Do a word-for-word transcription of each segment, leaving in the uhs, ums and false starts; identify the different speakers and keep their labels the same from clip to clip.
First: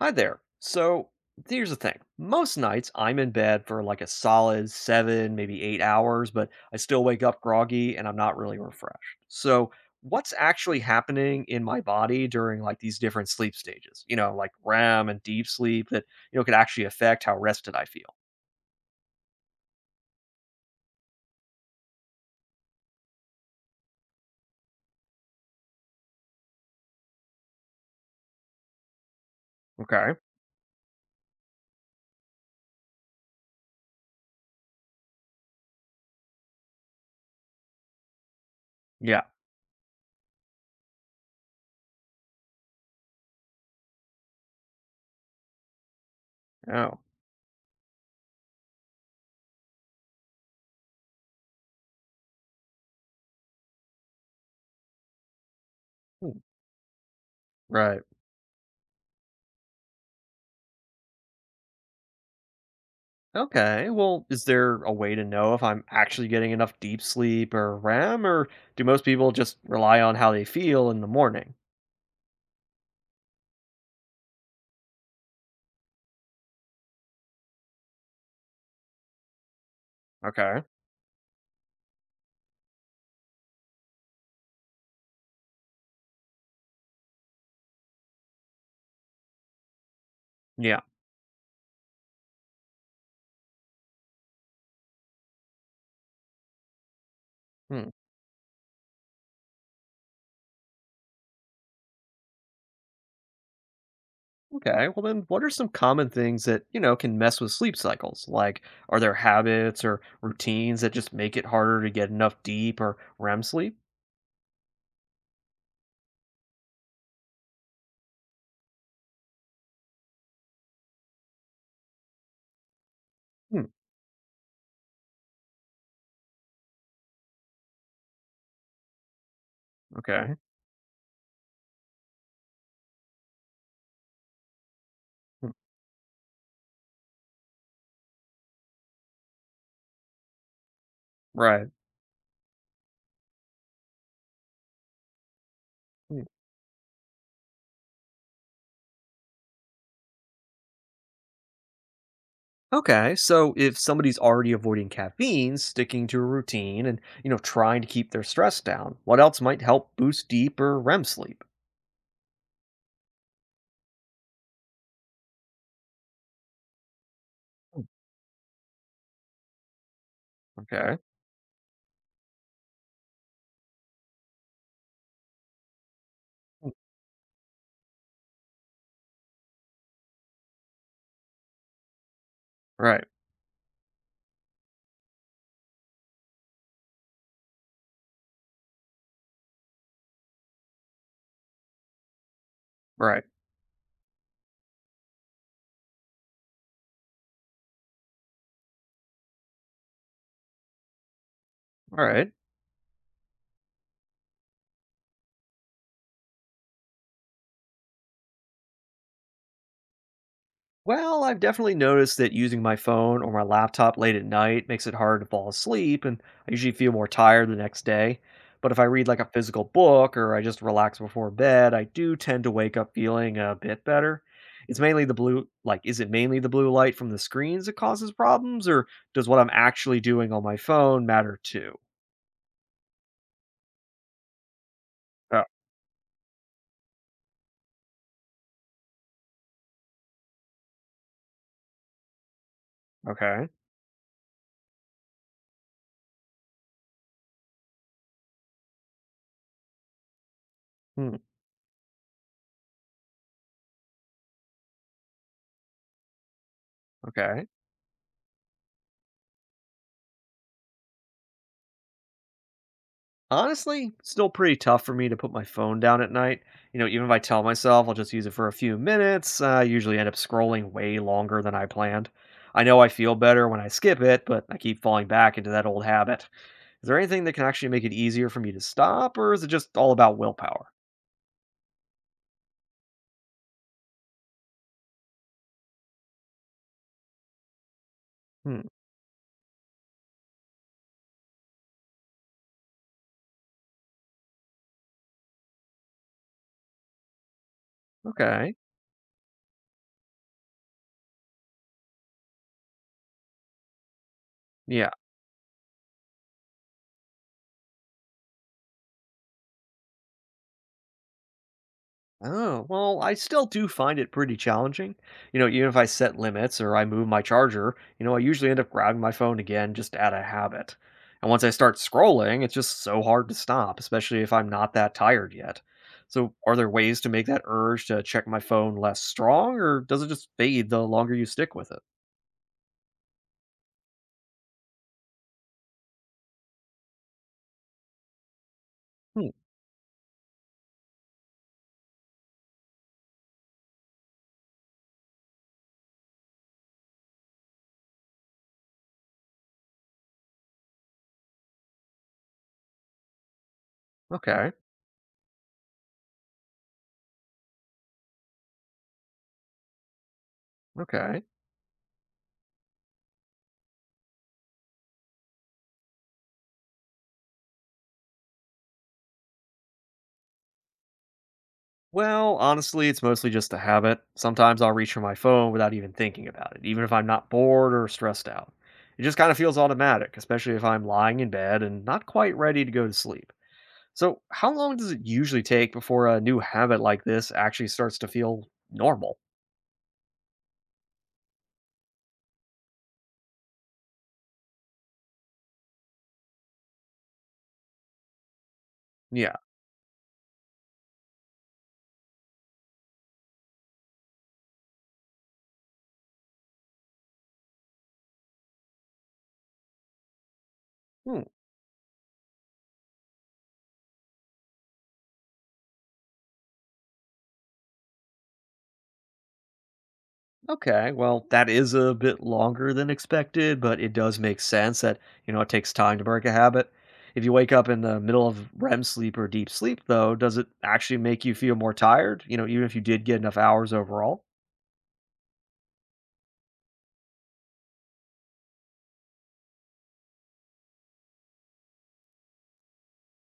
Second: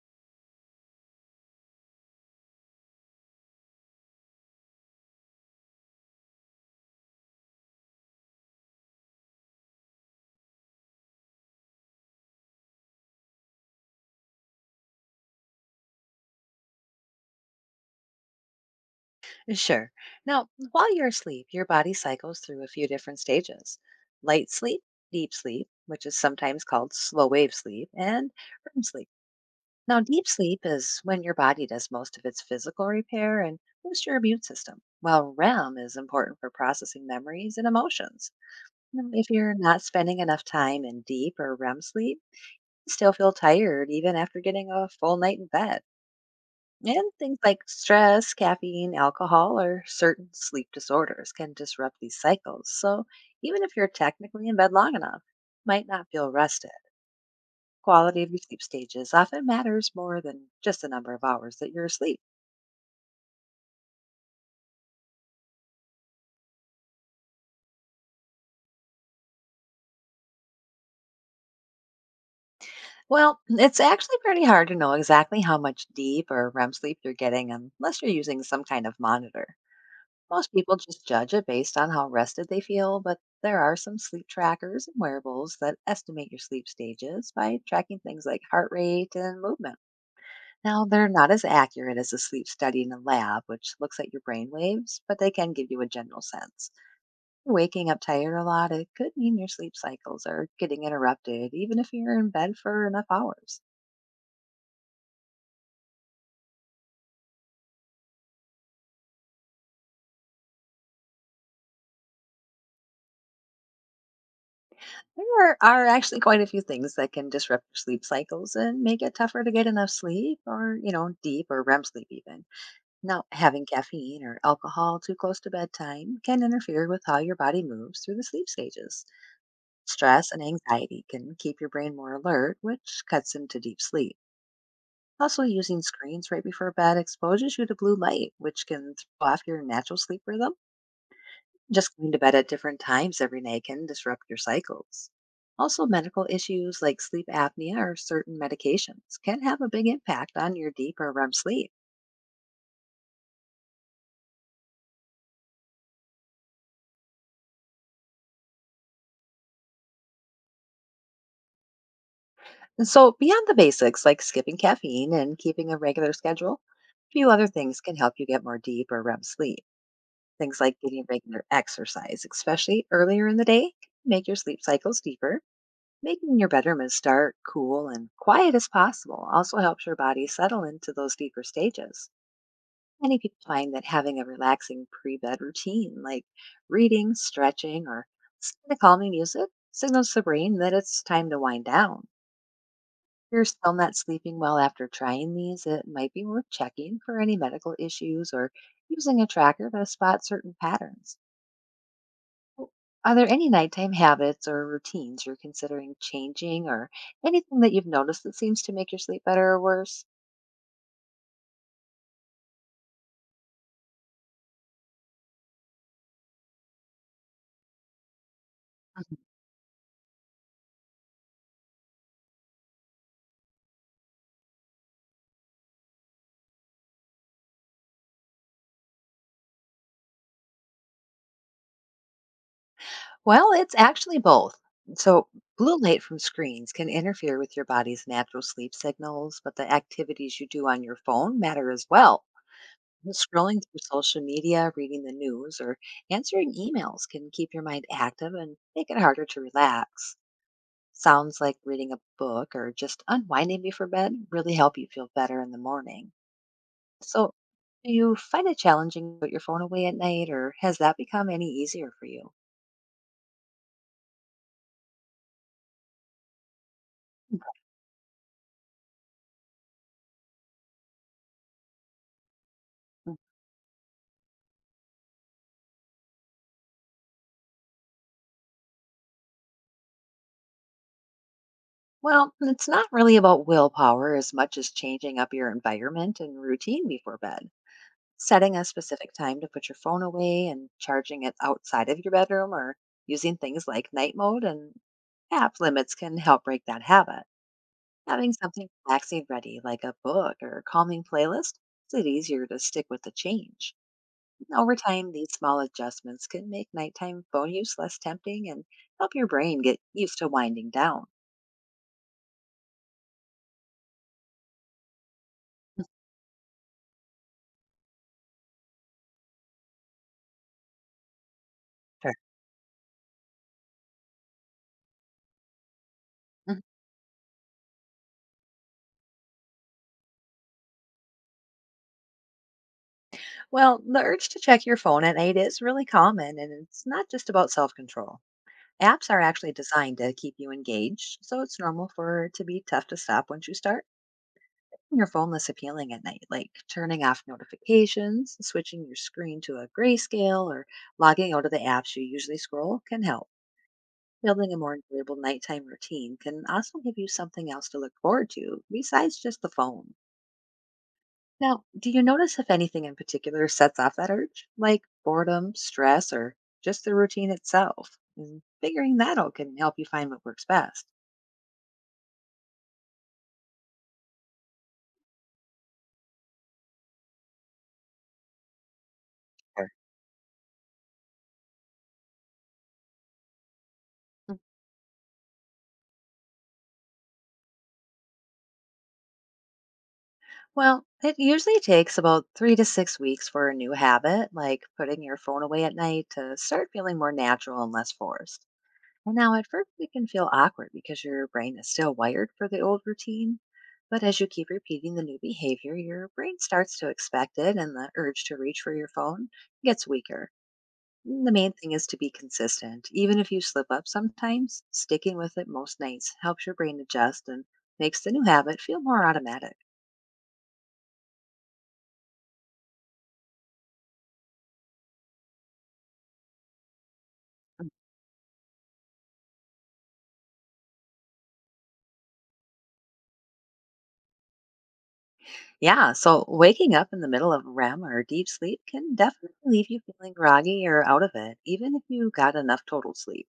Speaker 1: Hi there. So here's the thing. Most nights I'm in bed for like a solid seven, maybe eight hours, but I still wake up groggy and I'm not really refreshed. So what's actually happening in my body during like these different sleep stages, you know, like R E M and deep sleep that, you know, could actually affect how rested I feel.
Speaker 2: Sure. Now, while you're asleep, your body cycles through a few different stages: light sleep, deep sleep, which is sometimes called slow wave sleep, and REM sleep. Now,
Speaker 1: Okay.
Speaker 2: deep sleep is when your body does most of its physical repair and boosts your immune system, while REM is important for processing memories and emotions. Now,
Speaker 1: Yeah.
Speaker 2: if you're not spending enough time in deep or REM sleep, you still feel tired even after getting a full night in bed.
Speaker 1: Oh.
Speaker 2: And things like stress, caffeine, alcohol, or certain sleep disorders can disrupt these cycles. So even if you're technically in bed long enough, you might not feel
Speaker 1: Hmm.
Speaker 2: rested.
Speaker 1: Right.
Speaker 2: Quality of your sleep stages often matters more than just the number of hours that you're asleep.
Speaker 1: Okay. Well, is there a way to know if I'm actually getting enough deep sleep or R E M, or do most people just rely on how they feel in the morning?
Speaker 2: Well, it's actually pretty hard to know exactly how much deep or REM sleep you're getting unless you're using some kind of monitor. Most
Speaker 1: Okay.
Speaker 2: people just judge it based on how rested they feel, but there are some sleep trackers and wearables that estimate your sleep stages by tracking things like heart rate and movement.
Speaker 1: Yeah.
Speaker 2: Now, they're not as accurate as a sleep study in a lab, which looks at your brain waves, but they can give you a general sense.
Speaker 1: Hmm.
Speaker 2: Waking up tired a lot, it could mean your sleep cycles are getting interrupted, even if you're in bed for enough hours.
Speaker 1: Okay. Well, then, what are some common things that, you know, can mess with sleep cycles? Like, are there habits or routines that just make it harder to get enough deep or R E M sleep?
Speaker 2: There are actually quite a few things that can disrupt your sleep cycles and make it tougher to get enough sleep or, you know, deep or REM sleep even. Now, having
Speaker 1: Hmm.
Speaker 2: caffeine or alcohol too close to bedtime can interfere with how your body moves through the sleep stages. Stress
Speaker 1: Okay.
Speaker 2: and anxiety can keep your brain more alert, which cuts into deep sleep. Also,
Speaker 1: Hmm.
Speaker 2: using screens right before bed exposes you to blue light, which can throw off your natural sleep rhythm.
Speaker 1: Right.
Speaker 2: Just going to bed at different times every night can disrupt your cycles. Also,
Speaker 1: Hmm.
Speaker 2: medical issues like sleep apnea or certain medications can have a big impact on your deep or REM sleep.
Speaker 1: Okay. So, if somebody's already avoiding caffeine, sticking to a routine, and, you know, trying to keep their stress down, what else might help boost deep or R E M sleep?
Speaker 2: And so, beyond the basics like skipping caffeine and keeping a regular schedule, a few other things can help you get more deep or REM sleep. Things like
Speaker 1: Okay.
Speaker 2: getting regular exercise, especially earlier in the day, can make your sleep cycles deeper. Making your
Speaker 1: Hmm.
Speaker 2: bedroom as dark, cool, and quiet as possible also helps your body settle into those deeper stages.
Speaker 1: Right.
Speaker 2: Many people find that having a relaxing pre bed routine, like reading, stretching, or listening to calming music, signals the brain that it's time to wind down.
Speaker 1: Right.
Speaker 2: If you're still not sleeping well after trying these, it might be worth checking for any medical issues or using a tracker to spot certain patterns.
Speaker 1: All right.
Speaker 2: Well, are there any nighttime habits or routines you're considering changing or anything that you've noticed that seems to make your sleep better or worse?
Speaker 1: Well, I've definitely noticed that using my phone or my laptop late at night makes it hard to fall asleep, and I usually feel more tired the next day. But if I read
Speaker 2: Mhm.
Speaker 1: like a physical book or I just relax before bed, I do tend to wake up feeling a bit better. It's mainly the blue, like, is it mainly the blue light from the screens that causes problems, or does what I'm actually doing on my phone matter too?
Speaker 2: Well, it's actually both. So,
Speaker 1: Oh,
Speaker 2: blue light from screens can interfere with your body's natural sleep signals, but the activities you do on your phone matter as well.
Speaker 1: okay.
Speaker 2: Scrolling through social media, reading the news, or answering emails can keep your mind active and make it harder to relax.
Speaker 1: Hmm,
Speaker 2: Sounds like reading a book or just unwinding before bed really help you feel better in the morning. So,
Speaker 1: okay.
Speaker 2: do you find it challenging to put your phone away at night, or has that become any easier for you?
Speaker 1: Honestly, still pretty tough for me to put my phone down at night. You know, even if I tell myself I'll just use it for a few minutes, uh, I usually end up scrolling way longer than I planned. I know I
Speaker 2: Mm.
Speaker 1: feel better when I skip it, but I keep falling back into that old habit. Is there anything that can actually make it easier for me to stop, or is it just all about willpower?
Speaker 2: Well, it's not really about willpower as much as changing up your environment and routine before bed. Setting a
Speaker 1: Hmm.
Speaker 2: specific time to put your phone away and charging it outside of your bedroom or using things like night mode and app limits can help break that habit. Having
Speaker 1: Okay.
Speaker 2: something relaxing ready, like a book or a calming playlist, makes it easier to stick with the change. Over
Speaker 1: Yeah.
Speaker 2: time, these small adjustments can make nighttime phone use less tempting and help your brain get used to winding down.
Speaker 1: Oh, well, I still do find it pretty challenging. You know, even if I set limits or I move my charger, you know, I usually end up grabbing my phone again just out of habit. And once I start
Speaker 2: Sure.
Speaker 1: scrolling, it's just so hard to stop, especially if I'm not that tired yet. So, are
Speaker 2: Mhm.
Speaker 1: there ways to make that urge to check my phone less strong, or does it just fade the longer you stick with it?
Speaker 2: Well, the urge to check your phone at night is really common, and it's not just about self control. Apps are
Speaker 1: Hmm.
Speaker 2: actually designed to keep you engaged, so it's normal for it to be tough to stop once you start keeping your phone less appealing at night, like turning off notifications, switching your screen to a grayscale, or logging out of the apps you usually scroll can help.
Speaker 1: Okay.
Speaker 2: Building a more enjoyable nighttime routine can also give you something else to look forward to besides just the phone.
Speaker 1: Okay.
Speaker 2: Now, do you notice if anything in particular sets off that urge, like boredom, stress, or just the routine itself? And figuring that out can help you find what works best.
Speaker 1: Well, honestly, it's mostly just a habit. Sometimes I'll reach for my phone without even thinking about it, even if I'm not bored or stressed out. It just kind of feels automatic, especially if I'm lying in bed and not quite ready to go to sleep. So,
Speaker 2: Mm.
Speaker 1: how long does it usually take before a new habit like this actually starts to feel normal?
Speaker 2: Well, it usually takes about three to six weeks for a new habit, like putting your phone away at night, to start feeling more natural and less forced. And
Speaker 1: Yeah.
Speaker 2: now, at first, it can feel awkward because your brain is still wired for the old routine. But as you keep repeating the new behavior, your brain starts to expect it, and the urge to reach for your phone gets weaker.
Speaker 1: Hmm.
Speaker 2: The main thing is to be consistent. Even if you slip up sometimes, sticking with it most nights helps your brain adjust and makes the new habit feel more automatic.
Speaker 1: Okay, well, that is a bit longer than expected, but it does make sense that, you know, it takes time to break a habit. If you wake up in the middle of R E M sleep or deep sleep, though, does it actually make you feel more tired? You know, even if you did get enough hours overall?
Speaker 2: Yeah, so waking up in the middle of REM or deep sleep can definitely leave you feeling groggy or out of it, even if you got enough total sleep.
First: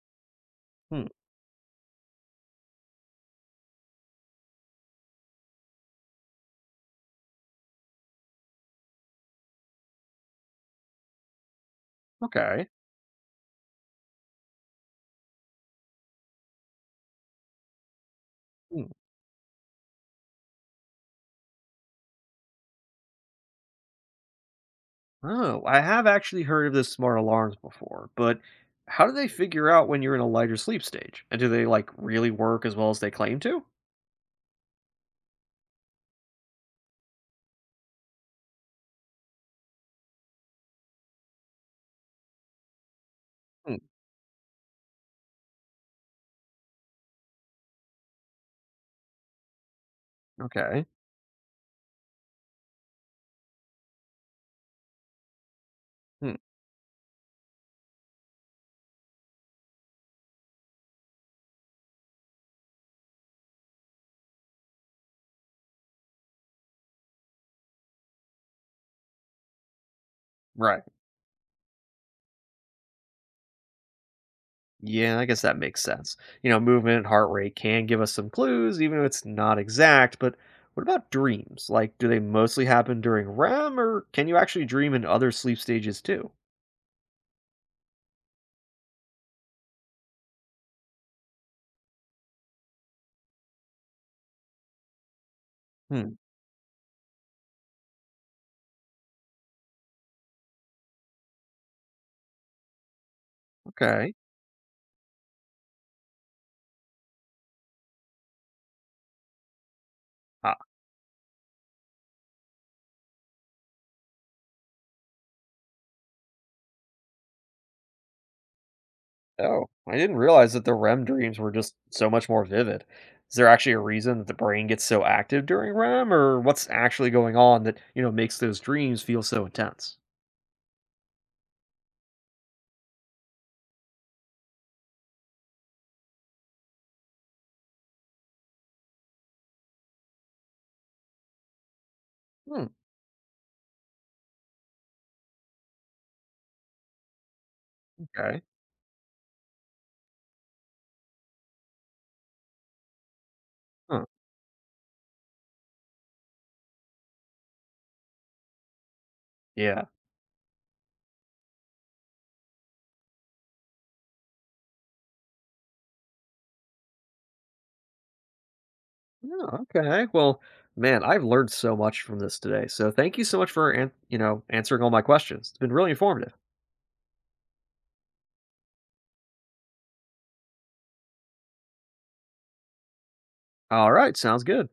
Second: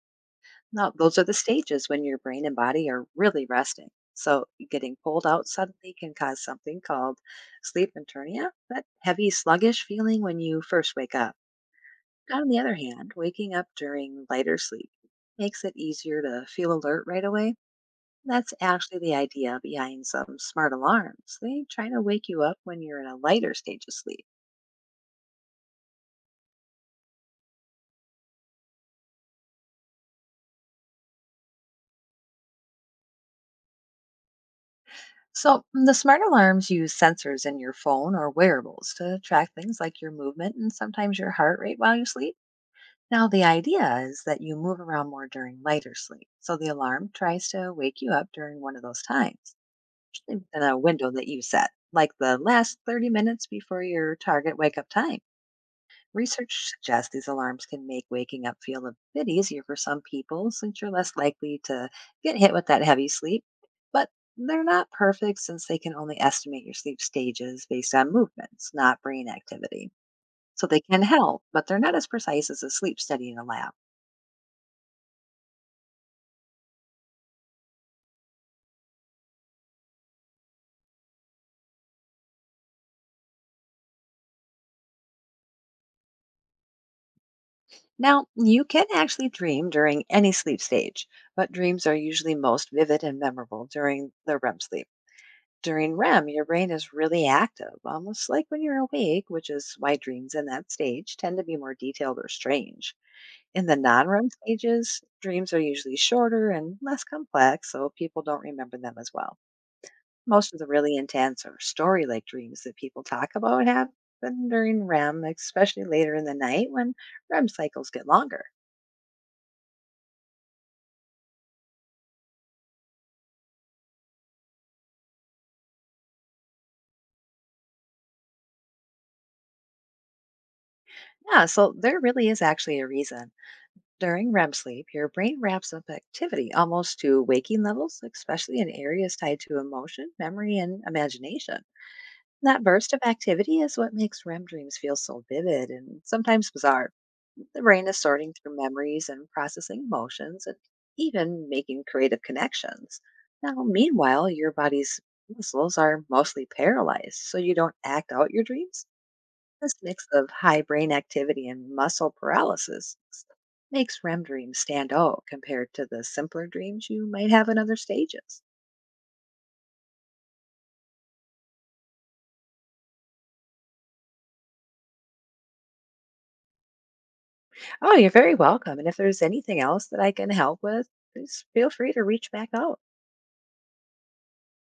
Speaker 2: Now,
Speaker 1: Hmm,
Speaker 2: those are the stages when your brain and body are really resting. So, getting pulled out suddenly can cause something called sleep internia, that heavy, sluggish feeling when you first wake up. On the
Speaker 1: okay.
Speaker 2: other hand, waking up during lighter sleep makes it easier to feel alert right away. That's
Speaker 1: Hmm.
Speaker 2: actually the idea behind some smart alarms. They try to wake you up when you're in a lighter stage of sleep.
Speaker 1: Oh, I have actually heard of the smart alarms before, but how do they figure out when you're in a lighter sleep stage? And do they, like, really work as well as they claim to?
Speaker 2: So, mm, the smart alarms use sensors in your phone or wearables to track things like your movement and sometimes your heart rate while you sleep. Now, the
Speaker 1: Hmm,
Speaker 2: idea is that you move around more during lighter sleep. So, the alarm tries to wake you up during one of those times, usually within a
Speaker 1: okay.
Speaker 2: window that you set, like the last thirty minutes before your target wake up time.
Speaker 1: Hmm,
Speaker 2: Research suggests these alarms can make waking up feel a bit easier for some people since you're less likely to get hit with that heavy sleep. But they're not perfect since they can only estimate your sleep stages based on movements, not brain activity. So they
Speaker 1: right.
Speaker 2: can help, but they're not as precise as a sleep study in a lab.
Speaker 1: Yeah, I guess that makes sense. You know, movement and heart rate can give us some clues, even if it's not exact. But what about dreams? Like, do they mostly happen during R E M, or can you actually dream in other sleep stages too?
Speaker 2: Now, you can actually dream during any sleep stage, but dreams are usually most vivid and memorable during the REM sleep. During
Speaker 1: Hmm.
Speaker 2: REM, your brain is really active, almost like when you're awake, which is why dreams in that stage tend to be more detailed or strange. In the non
Speaker 1: Okay.
Speaker 2: REM stages, dreams are usually shorter and less complex, so people don't remember them as well. Most
Speaker 1: Ah,
Speaker 2: of the really intense or story like dreams that people talk about happen during REM, especially later in the night when REM cycles get longer.
Speaker 1: oh, I didn't realize that the R E M dreams were just so much more vivid. Is there actually a reason that the brain gets so active during R E M, or what's actually going on that you know makes those dreams feel so intense?
Speaker 2: Yeah, so there really is actually a reason. During REM sleep, your brain ramps up activity almost to waking levels, especially in areas tied to emotion, memory, and imagination. That
Speaker 1: Hmm.
Speaker 2: burst of activity is what makes REM dreams feel so vivid and sometimes bizarre. The brain is sorting
Speaker 1: Okay.
Speaker 2: through memories and processing emotions and even making creative connections. Now,
Speaker 1: Huh.
Speaker 2: meanwhile, your body's muscles are mostly paralyzed, so you don't act out your dreams. This
Speaker 1: Yeah.
Speaker 2: mix of high brain activity and muscle paralysis makes REM dreams stand out compared to the simpler dreams you might have in other stages.
Speaker 1: Oh, okay. Well, man, I've learned so much from this today. So thank you so much for, an- you know, answering all my questions. It's been really informative.
Speaker 2: Oh, you're very welcome. And if there's anything else that I can help with, please feel free to reach back out.
Speaker 1: All right. Sounds good.